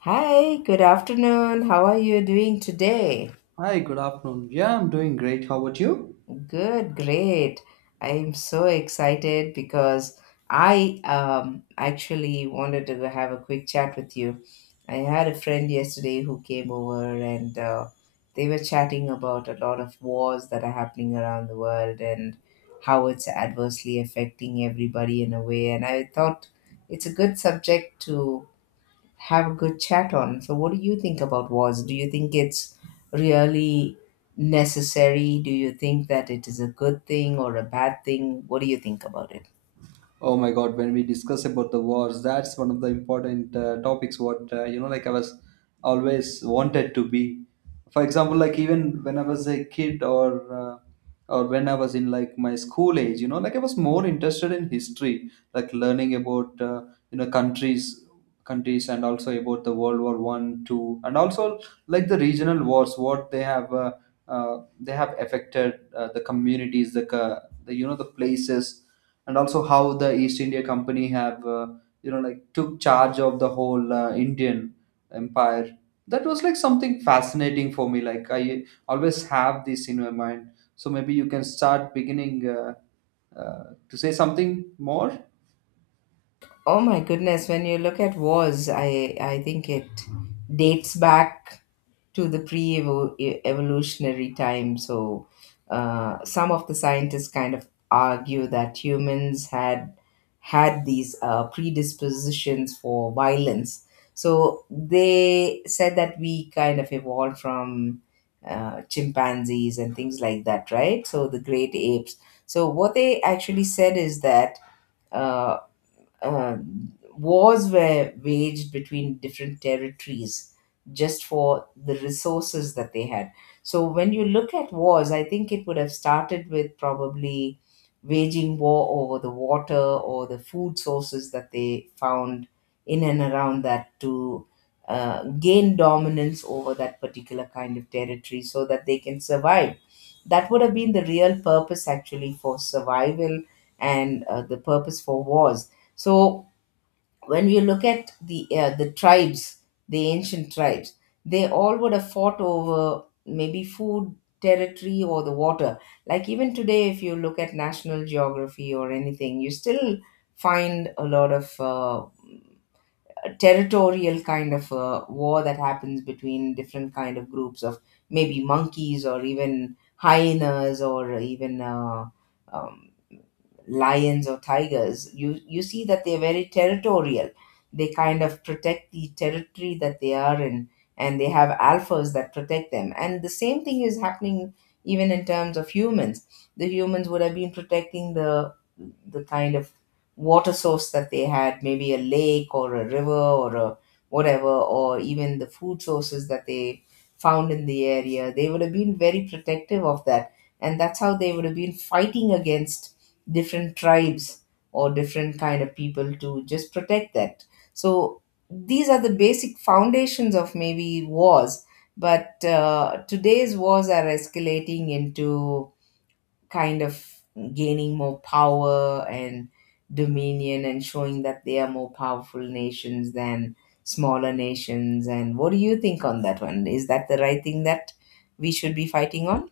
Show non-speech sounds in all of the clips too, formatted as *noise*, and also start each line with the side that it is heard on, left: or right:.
left: Hi, good afternoon. How are you doing today?
right: Hi, good afternoon. Yeah, I'm doing great. How about you?
left: Good, great. I'm so excited because I actually wanted to have a quick chat with you. I had a friend yesterday who came over and they were chatting about a lot of wars that are happening around the world and how it's adversely affecting everybody in a way. And I thought it's a good subject to have a good chat on. So, what do you think about wars? Do you think it's really necessary? Do you think that it is a good thing or a bad thing? What do you think about it?
right: Oh my God, when we discuss about the wars, that's one of the important topics. What like I was always wanted to be. For example, like even when I was a kid, or uh, or when I was in like my school age, like I was more interested in history, like learning about countries, and also about the World War One, two, and also like the regional wars, what they have. They have affected the communities, the, co- the you know the places, and also how the East India Company have like took charge of the whole Indian empire. That was like something fascinating for me. Like I always have this in my mind. So maybe you can start beginning to say something more.
left: Oh my goodness, when you look at wars, I think it dates back to the pre-evolutionary time. So some of the scientists kind of argue that humans had these predispositions for violence. So they said that we kind of evolved from chimpanzees and things like that, right? So the great apes. So what they actually said is that uh, um, wars were waged between different territories just for the resources that they had. So when you look at wars, I think it would have started with probably waging war over the water or the food sources that they found in and around that to gain dominance over that particular kind of territory so that they can survive. That would have been the real purpose actually for survival and the purpose for wars. So when you look at the tribes, the ancient tribes, they all would have fought over maybe food, territory, or the water. Like even today, if you look at National Geography or anything, you still find a lot of a territorial kind of war that happens between different kind of groups of maybe monkeys or even hyenas or even um, lions or tigers. You see that they're very territorial. They kind of protect the territory that they are in, and they have alphas that protect them, and the same thing is happening even in terms of humans. The humans would have been protecting the kind of water source that they had, maybe a lake or a river or a whatever, or even the food sources that they found in the area. They would have been very protective of that, and that's how they would have been fighting against different tribes or different kind of people to just protect that. So these are the basic foundations of maybe wars, but today's wars are escalating into kind of gaining more power and dominion and showing that they are more powerful nations than smaller nations. And what do you think on that one? Is that the right thing that we should be fighting on?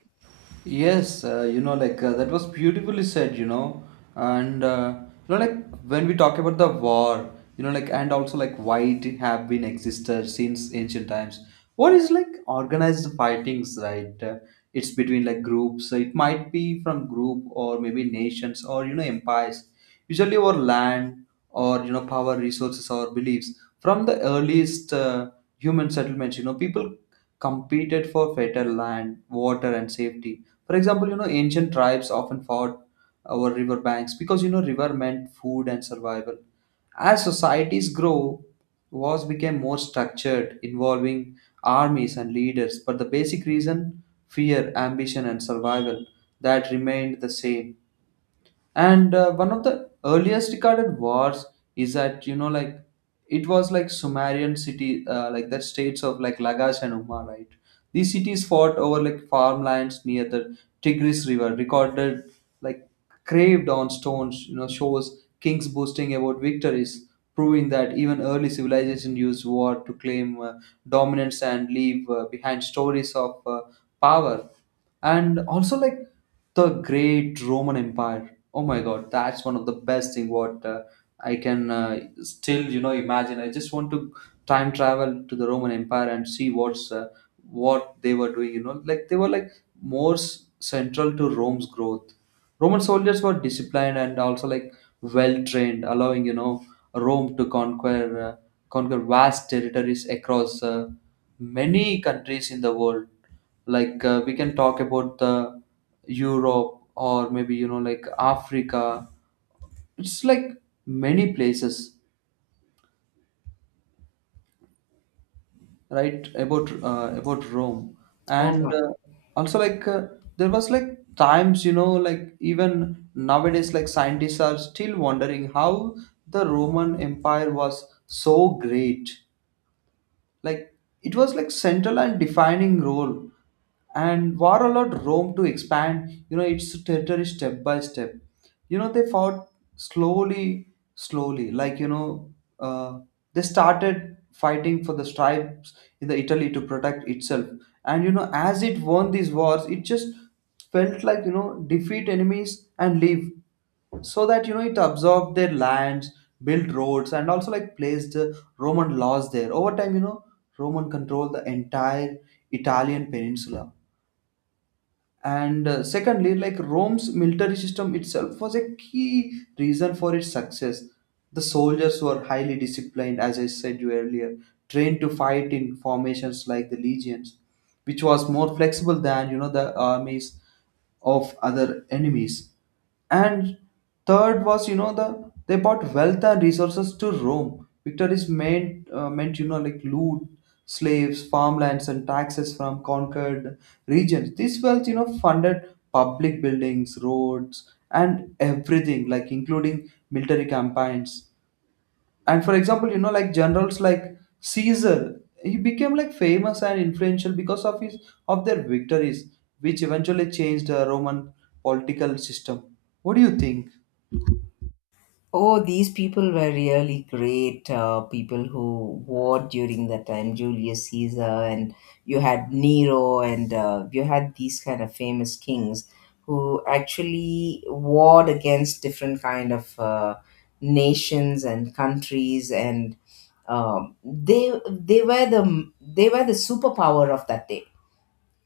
right: Yes, like that was beautifully said, and like when we talk about the war, like and also like why it have been existed since ancient times. War is like organized fightings, right? It's between like groups. So it might be from group or maybe nations or empires. Usually over land or power, resources or beliefs. From the earliest human settlements, people competed for fertile land, water, and safety. For example, ancient tribes often fought over river banks because river meant food and survival. As societies grow, wars became more structured, involving armies and leaders, but the basic reason, fear, ambition, and survival, that remained the same. And one of the earliest recorded wars is that like it was like Sumerian city, like the states of like Lagash and Umma, right? These cities fought over like farmlands near the Tigris river, recorded like craved on stones, shows kings boasting about victories, proving that even early civilization used war to claim dominance and leave behind stories of power. And also like the great Roman Empire. Oh my God, that's one of the best thing what I can still imagine. I just want to time travel to the Roman Empire and see what they were doing. Like they were like more central to Rome's growth. Roman soldiers were disciplined and also like well trained, allowing Rome to conquer vast territories across many countries in the world. Like we can talk about the Europe or maybe like Africa. It's like many places, right. About Rome.
left: Oh
right: And
left: my
right: also like there was like times, like even nowadays like scientists are still wondering how the Roman Empire was so great, like it was like central and defining role. And war allowed Rome to expand, its territory step by step. They fought slowly, slowly. Like, uh, they started fighting for the stripes in the Italy to protect itself. And, as it won these wars, it just felt like, defeat enemies and leave so that it absorbed their lands, built roads, and also like placed Roman laws there. Over time, Roman controlled the entire Italian peninsula. And secondly, like Rome's military system itself was a key reason for its success. The soldiers were highly disciplined, as I said you earlier, trained to fight in formations like the legions, which was more flexible than the armies of other enemies. And third was, they brought wealth and resources to Rome. Victories meant like loot, slaves, farmlands, and taxes from conquered regions. This wealth, funded public buildings, roads, and everything, like including military campaigns. And for example, like generals like Caesar, he became like famous and influential because of his of their victories, which eventually changed the Roman political system. What do you think?
left: Oh, these people were really great people who war during that time. Julius Caesar, and you had Nero, and you had these kind of famous kings who actually warred against different kind of nations and countries, and they were the superpower of that day.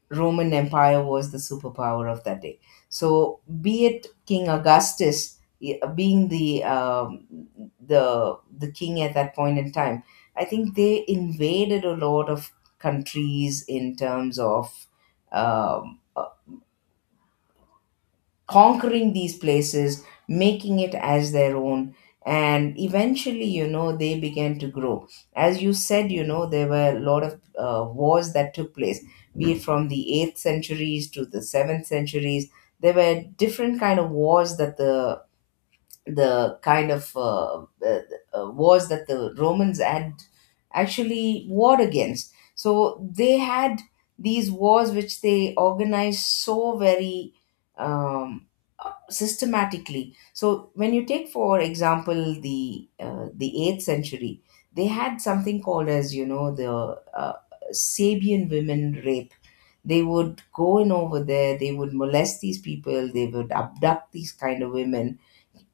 left: Roman Empire was the superpower of that day. So, be it King Augustus being the king at that point in time, I think they invaded a lot of countries in terms of. Um, Conquering these places, making it as their own. And eventually, you know, they began to grow. As you said, you know, there were a lot of wars that took place, be it from the 8th centuries to the 7th centuries. There were different kind of wars that the kind of wars that the Romans had actually warred against. So they had these wars which they organized so very um, systematically. So when you take, for example, the 8th century, they had something called as, you know, the Sabian women rape. They would go in over there. They would molest these people. They would abduct these kind of women,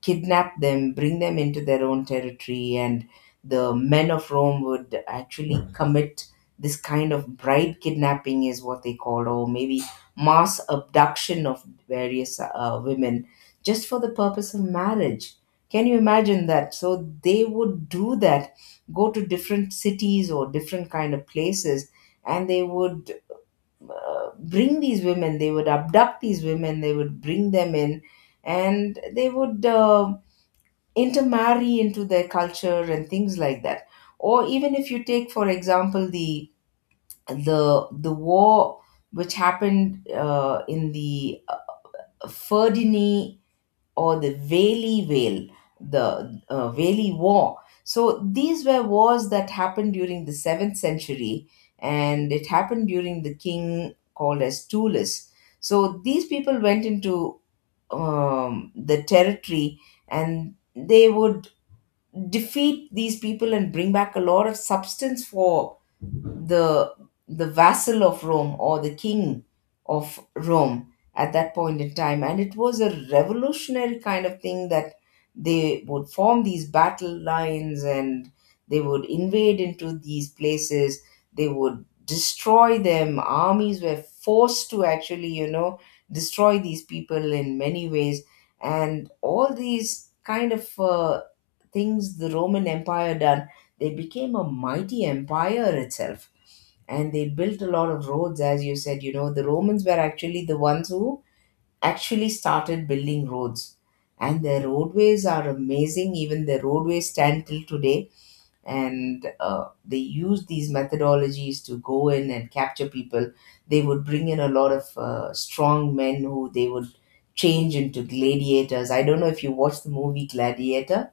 left: kidnap them, bring them into their own territory, and the men of Rome would actually commit this kind of bride kidnapping, is what they called, or maybe mass abduction of various women just for the purpose of marriage. Can you imagine that? So they would do that, go to different cities or different kind of places, and they would bring these women. They would abduct these women. They would bring them in, and they would intermarry into their culture and things like that. Or even if you take, for example, the the war which happened in the Ferdinand or the Valley Vale, the Valley War. So these were wars that happened during the 7th century, and it happened during the king called as Tullus. So these people went into the territory, and they would defeat these people and bring back a lot of substance for the the vassal of Rome or the king of Rome at that point in time. And it was a revolutionary kind of thing that they would form these battle lines and they would invade into these places. They would destroy them. Armies were forced to actually, you know, destroy these people in many ways. And all these kind of things the Roman Empire done, they became a mighty empire itself. And they built a lot of roads. As you said, you know, the Romans were actually the ones who actually started building roads, and their roadways are amazing. Even their roadways stand till today. And they use these methodologies to go in and capture people. They would bring in a lot of strong men who they would change into gladiators. I don't know if you watched the movie Gladiator.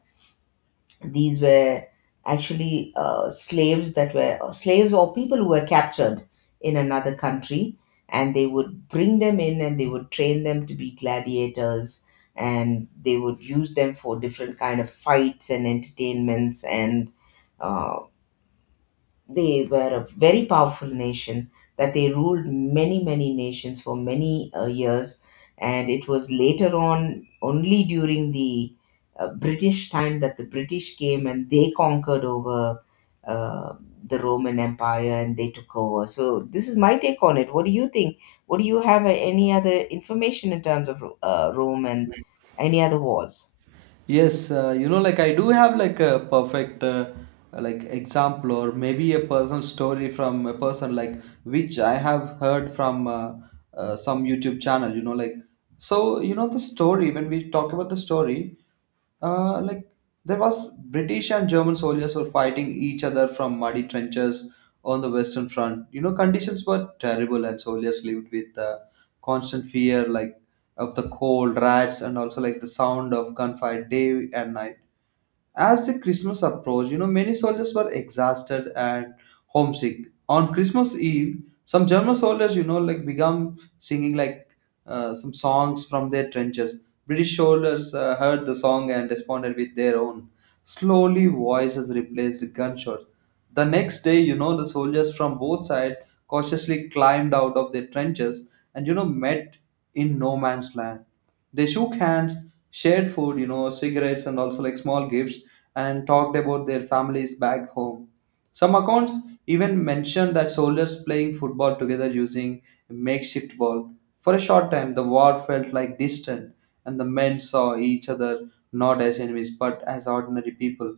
left: These were actually slaves that were, or slaves or people who were captured in another country, and they would bring them in and they would train them to be gladiators, and they would use them for different kind of fights and entertainments and uh, they were a very powerful nation that they ruled many many nations for many years. And it was later on only during the British time that the British came and they conquered over uh, the Roman Empire, and they took over. So this is my take on it. What do you think? What do you have? Any other information in terms of Rome and any other wars?
right: Yes, like I do have like a perfect like example or maybe a personal story from a person, like which I have heard from some YouTube channel, like. So you know the story. When we talk about the story, like there was British and German soldiers were fighting each other from muddy trenches on the Western Front. You know, conditions were terrible, and soldiers lived with constant fear, like of the cold, rats, and also like the sound of gunfire day and night. As the Christmas approached, many soldiers were exhausted and homesick. On Christmas Eve, some German soldiers, like began singing like some songs from their trenches. British soldiers heard the song and responded with their own. Slowly, voices replaced gunshots. The next day, the soldiers from both sides cautiously climbed out of their trenches and, met in no man's land. They shook hands, shared food, cigarettes, and also like small gifts, and talked about their families back home. Some accounts even mention that soldiers playing football together using a makeshift ball. For a short time, the war felt like distant, and the men saw each other not as enemies but as ordinary people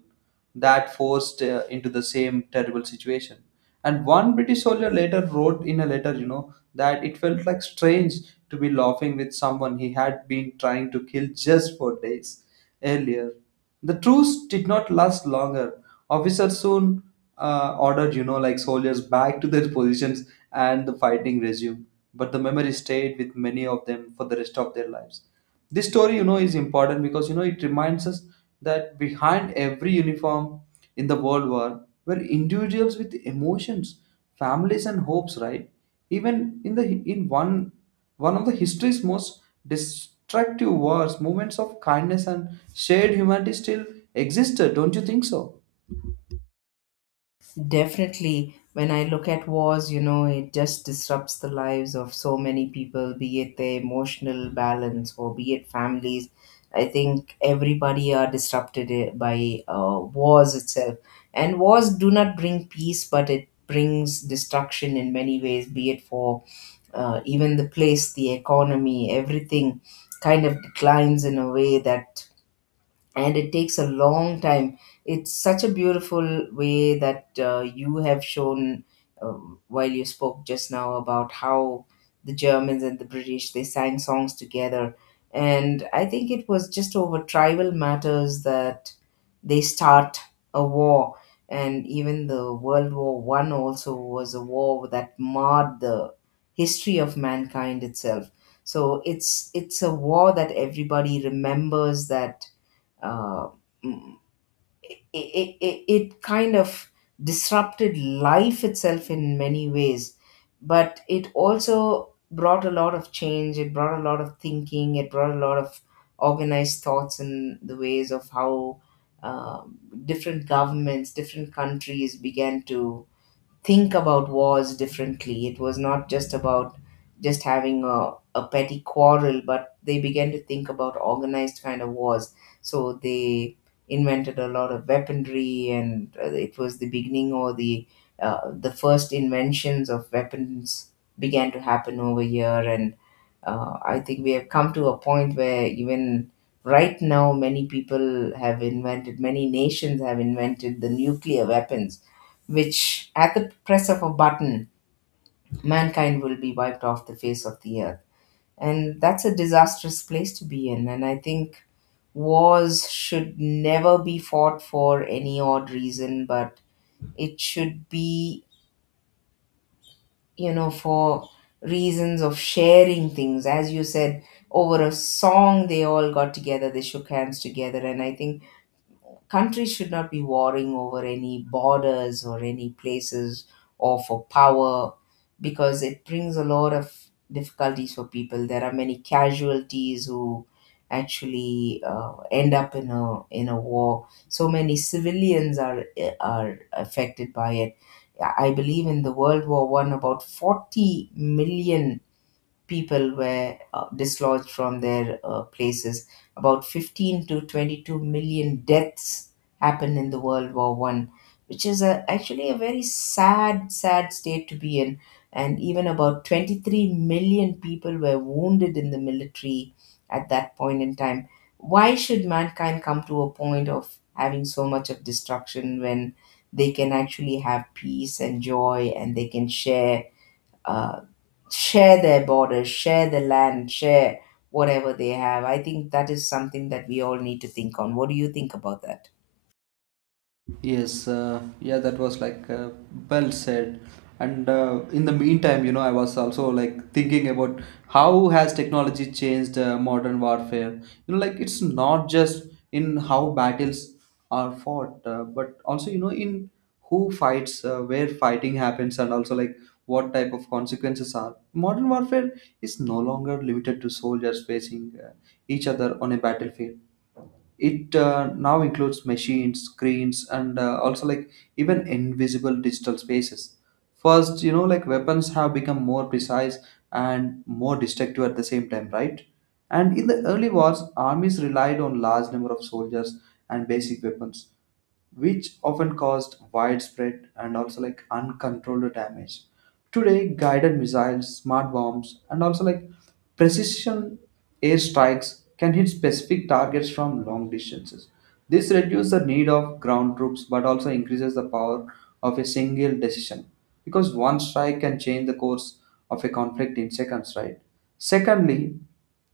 right: that forced into the same terrible situation. And one British soldier later wrote in a letter, that it felt like strange to be laughing with someone he had been trying to kill just for days earlier. The truce did not last longer. Officers soon ordered, like soldiers back to their positions, and the fighting resumed. But the memory stayed with many of them for the rest of their lives. This story, is important because, it reminds us that behind every uniform in the World War were individuals with emotions, families, and hopes, right? Even in one of the history's most destructive wars, moments of kindness and shared humanity still existed, don't you think so?
left: Definitely, when I look at wars, you know, it just disrupts the lives of so many people, be it their emotional balance or be it families. I think everybody are disrupted by wars itself. And wars do not bring peace, but it brings destruction in many ways, be it for even the place, the economy, everything kind of declines in a way that, and it takes a long time. It's such a beautiful way that you have shown while you spoke just now about how the Germans and the British they sang songs together, and I think it was just over tribal matters that they start a war. And even the World War I also was a war that marred the history of mankind itself. So it's a war that everybody remembers that uh, mm, it kind of disrupted life itself in many ways. But it also brought a lot of change. It brought a lot of thinking. It brought a lot of organized thoughts in the ways of how uh, different governments, different countries began to think about wars differently. It was not just about just having a petty quarrel, but they began to think about organized kind of wars. So they invented a lot of weaponry, and it was the beginning or the first inventions of weapons began to happen over here. And I think we have come to a point where even right now, many people have invented, many nations have invented the nuclear weapons, which at the press of a button, mankind will be wiped off the face of the earth. And that's a disastrous place to be in. And I think wars should never be fought for any odd reason, but it should be, you know, for reasons of sharing things. As you said, over a song, they all got together, they shook hands together. And I think countries should not be warring over any borders or any places or for power, because it brings a lot of difficulties for people. There are many casualties who actually end up in a war. So many civilians are affected by it. I believe in the World War I, about 40 million people were dislodged from their places. About 15 to 22 million deaths happened in the World War One, which is a, actually a very sad, sad state to be in. And even about 23 million people were wounded in the military at that point in time. Why should mankind come to a point of having so much of destruction when they can actually have peace and joy and they can share uh, share their borders, share the land, share whatever they have. I think that is something that we all need to think on. What do you think about that?
right: Yes, yeah, that was like well said. And in the meantime, I was also like thinking about how has technology changed modern warfare. Like it's not just in how battles are fought, but also in who fights, where fighting happens, and also like what type of consequences are. Modern warfare is no longer limited to soldiers facing each other on a battlefield. It now includes machines, screens, and also like even invisible digital spaces. First, like weapons have become more precise and more destructive at the same time, right? And in the early wars, armies relied on large number of soldiers and basic weapons, which often caused widespread and also like uncontrolled damage. Today, guided missiles, smart bombs, and also like precision airstrikes can hit specific targets from long distances. This reduces the need of ground troops but also increases the power of a single decision because one strike can change the course of a conflict in seconds, right? Secondly,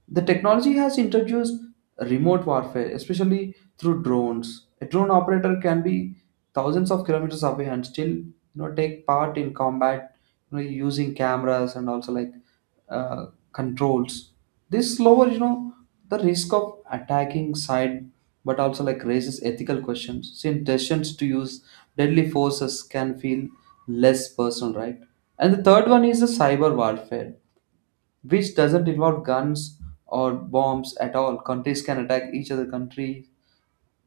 right: the technology has introduced remote warfare, especially through drones. A drone operator can be thousands of kilometers away and still, take part in combat, using cameras and also like uh, controls. This lowers, the risk of attacking side, but also like raises ethical questions since decisions to use deadly forces can feel less personal, right? And the third one is the cyber warfare, which doesn't involve guns or bombs at all. Countries can attack each other country,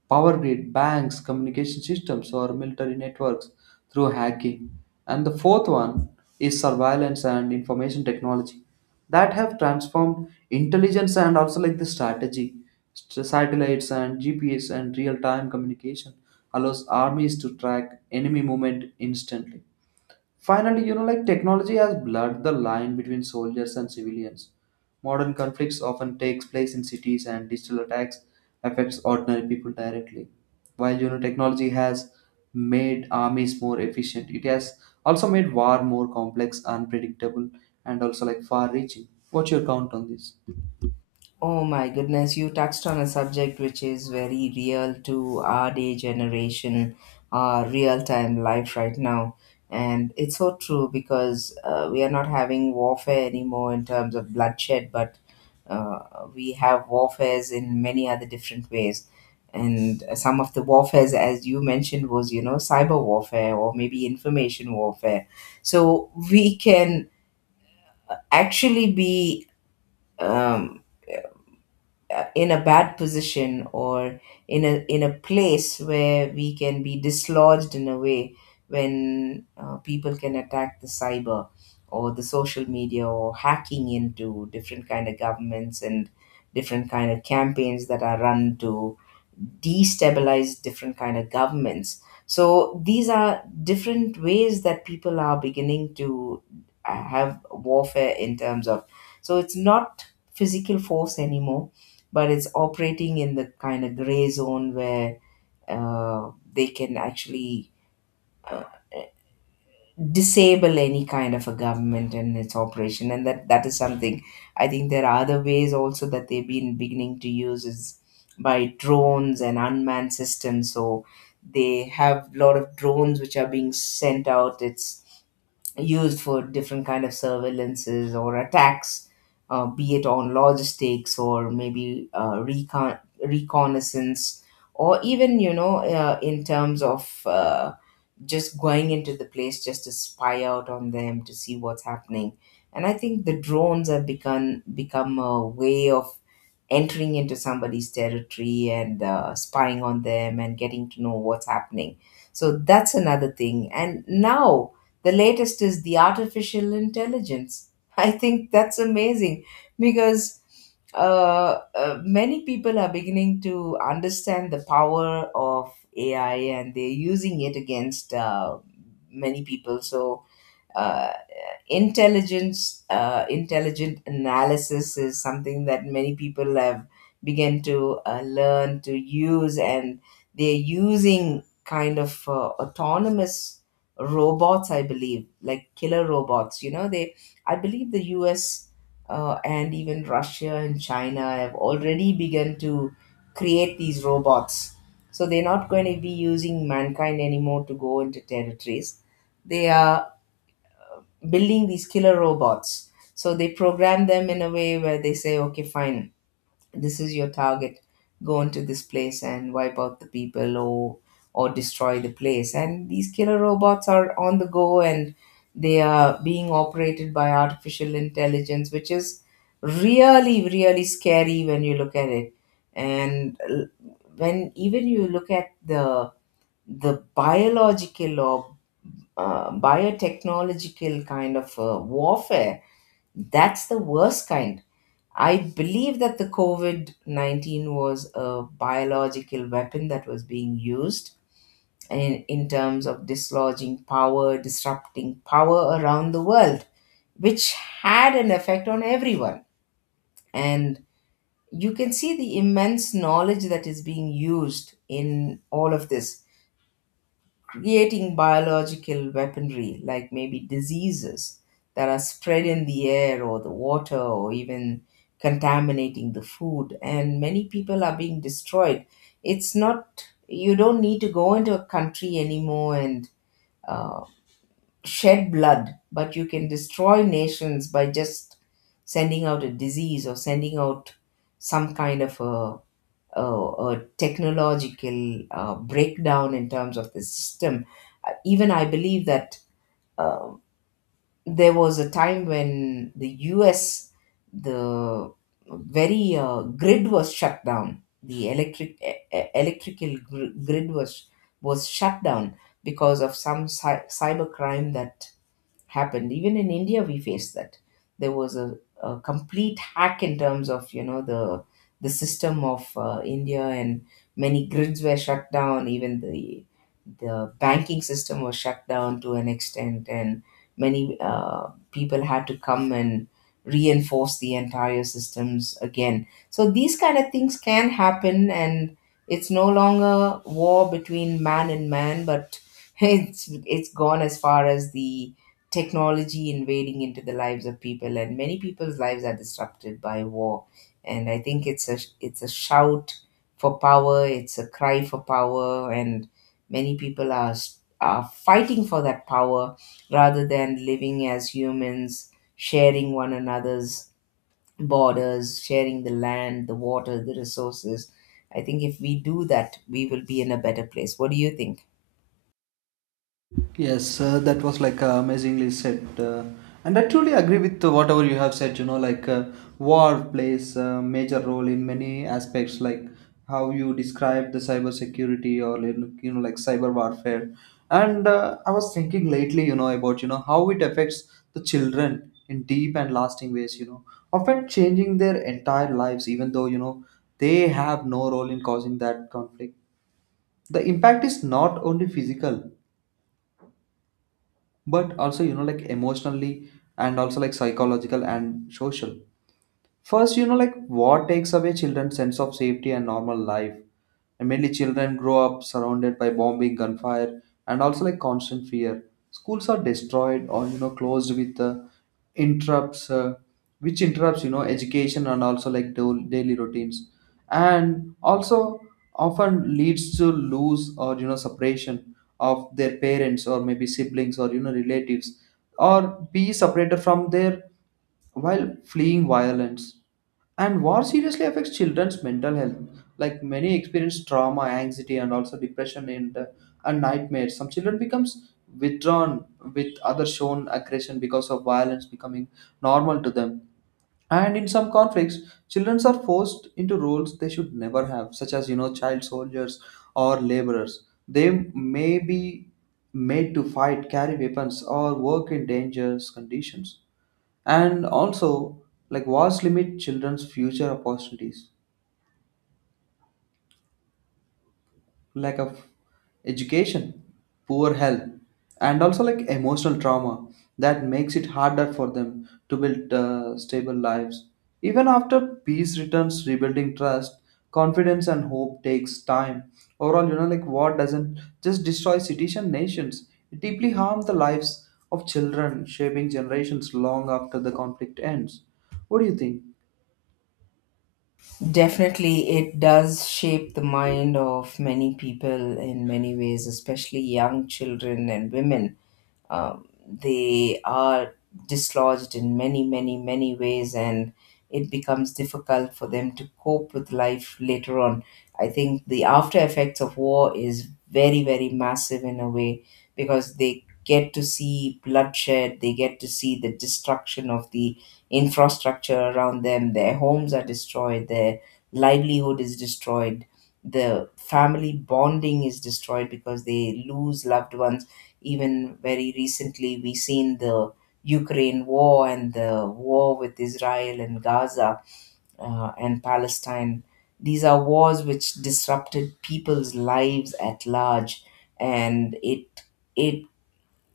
right: power grid, banks, communication systems, or military networks through hacking. And the fourth one is surveillance and information technology that have transformed intelligence and also like the strategy. Satellites and GPS and real-time communication allows armies to track enemy movement instantly. Finally, like technology has blurred the line between soldiers and civilians. Modern conflicts often takes place in cities, and digital attacks affects ordinary people directly. While technology has made armies more efficient, it has also made war more complex, unpredictable, and also like far reaching. What's your count on this?
left: Oh my goodness, you touched on a subject which is very real to our day generation, our real time life right now. And it's so true because we are not having warfare anymore in terms of bloodshed, but uh, we have warfares in many other different ways. And some of the warfares, as you mentioned, was, you know, cyber warfare or maybe information warfare. So we can actually be. Um, in a bad position or in a place where we can be dislodged in a way when people can attack the cyber or the social media or hacking into different kind of governments and different kind of campaigns that are run to destabilize different kind of governments. So these are different ways that people are beginning to have warfare in terms of, so it's not physical force anymore, but it's operating in the kind of gray zone where they can actually disable any kind of a government and its operation. And that is something. I think there are other ways also that they've been beginning to use is by drones and unmanned systems. So they have a lot of drones which are being sent out. It's used for different kind of surveillances or attacks, be it on logistics or maybe reconnaissance, or even you know in terms of just going into the place just to spy out on them to see what's happening. And I think the drones have become a way of entering into somebody's territory and spying on them and getting to know what's happening. So that's another thing. And now the latest is the artificial intelligence. *laughs* I think that's amazing because many people are beginning to understand the power of AI, and they're using it against many people. So, uh, intelligence intelligent analysis is something that many people have begun to learn to use. And they're using kind of autonomous robots, I believe, like killer robots, you know. They, I believe the US and even Russia and China have already begun to create these robots. So they're not going to be using mankind anymore to go into territories. They are building these killer robots. So they program them in a way where they say, okay, fine, this is your target. Go into this place and wipe out the people or destroy the place. And these killer robots are on the go, and they are being operated by artificial intelligence, which is really, really scary when you look at it. And l- when even you look at the biological or biotechnological kind of warfare, that's the worst kind. I believe that the COVID 19 was a biological weapon that was being used in terms of dislodging power, disrupting power around the world, which had an effect on everyone. And you can see the immense knowledge that is being used in all of this creating biological weaponry, like maybe diseases that are spread in the air or the water or even contaminating the food. And many people are being destroyed. It's not, you don't need to go into a country anymore and uh, shed blood, but you can destroy nations by just sending out a disease or sending out some kind of uh, a technological breakdown in terms of the system. Even I believe that uh, there was a time when the US, the very grid was shut down. The electrical grid was shut down because of some cyber crime that happened. Even in India, we faced that. There was a complete hack in terms of you know the system of India, and many grids were shut down. Even the banking system was shut down to an extent, and many people had to come and reinforce the entire systems again. So these kind of things can happen, and it's no longer war between man and man, but *laughs* it's gone as far as the technology invading into the lives of people, and many people's lives are disrupted by war. And I think it's a, it's a shout for power, it's a cry for power, and many people are fighting for that power rather than living as humans sharing one another's borders, sharing the land, the water, the resources. I think if we do that, we will be in a better place. What do you think?
right: Yes, that was like amazingly said, and I truly agree with whatever you have said. You know, like war plays a major role in many aspects, like how you described the cyber security, or like, like cyber warfare. And I was thinking lately, about how it affects the children in deep and lasting ways. Often changing their entire lives, even though they have no role in causing that conflict. The impact is not only physical but also like emotionally, and also like psychological and social. First, like war takes away children's sense of safety and normal life, and mainly children grow up surrounded by bombing, gunfire, and also like constant fear. Schools are destroyed or closed with interrupts, uh, which interrupts education and also like daily routines, and also often leads to lose or separation of their parents or maybe siblings or relatives, or be separated from their while fleeing violence. And war seriously affects children's mental health. Like many experience trauma, anxiety, and also depression, and nightmares. Some children becomes withdrawn with other shown aggression because of violence becoming normal to them. And in some conflicts, children are forced into roles they should never have, such as child soldiers or laborers. They may be made to fight, carry weapons, or work in dangerous conditions, and also like wars limit children's future opportunities: lack of education, poor health, and also like emotional trauma that makes it harder for them to build stable lives. Even after peace returns, rebuilding trust, confidence, and hope takes time. Overall, like war doesn't just destroy cities and nations, it deeply harms the lives of children, shaping generations long after the conflict ends. What do you think?
left: Definitely, it does shape the mind of many people in many ways, especially young children and women. They are dislodged in many, many, many ways, and it becomes difficult for them to cope with life later on. I think the after effects of war is very, very massive in a way, because they get to see bloodshed, they get to see the destruction of the infrastructure around them. Their homes are destroyed, their livelihood is destroyed, the family bonding is destroyed because they lose loved ones. Even very recently, we seen the Ukraine war and the war with Israel and Gaza and Palestine. These are wars which disrupted people's lives at large, and it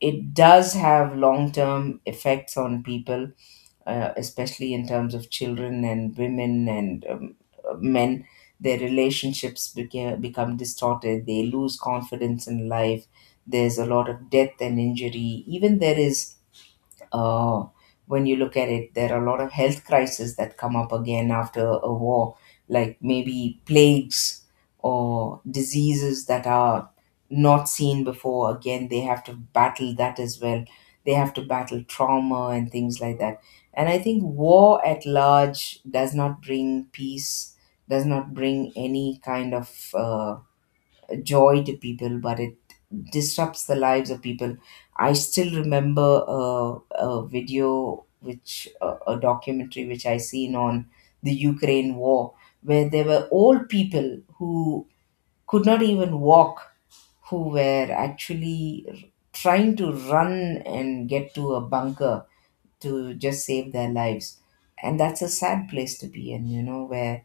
left: it does have long term effects on people, especially in terms of children and women and men. Their relationships become distorted. They lose confidence in life. There's a lot of death and injury. Even there is uh, when you look at it, there are a lot of health crises that come up again after a war, like maybe plagues or diseases that are not seen before. Again, they have to battle that as well. They have to battle trauma and things like that. And I think war at large does not bring peace, does not bring any kind of joy to people, but it disrupts the lives of people. I still remember a video, which a documentary which I seen on the Ukraine war, where there were old people who could not even walk, who were actually trying to run and get to a bunker to just save their lives. And that's a sad place to be in, you know, where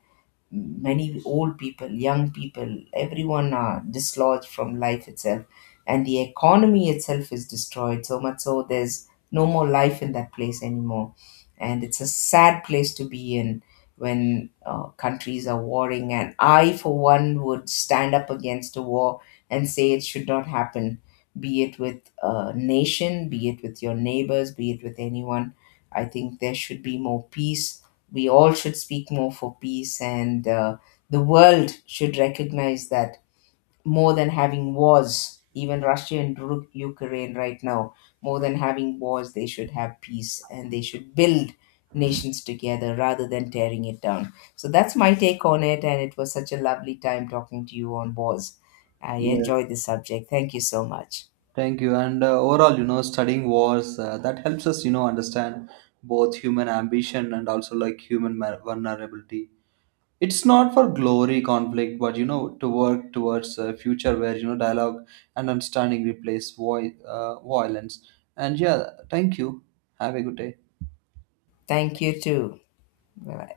left: many old people, young people, everyone are dislodged from life itself, and the economy itself is destroyed so much so there's no more life in that place anymore, and it's a sad place to be in when countries are warring. And I, for one, would stand up against a war and say it should not happen. Be it with a nation, be it with your neighbors, be it with anyone. I think there should be more peace, we all should speak more for peace, and the world should recognize that more than having wars, even Russia and Ukraine right now, more than having wars, they should have peace and they should build nations together rather than tearing it down. So that's my take on it, and it was such a lovely time talking to you on wars. I enjoyed
right: Yes.
left: the subject. Thank you so much.
right: Thank you. And overall, studying wars, that helps us, understand both human ambition and also like human vulnerability. It's not for glory conflict, but to work towards a future where dialogue and understanding replace violence. And yeah, thank you. Have a good day.
left: Thank you too. Bye.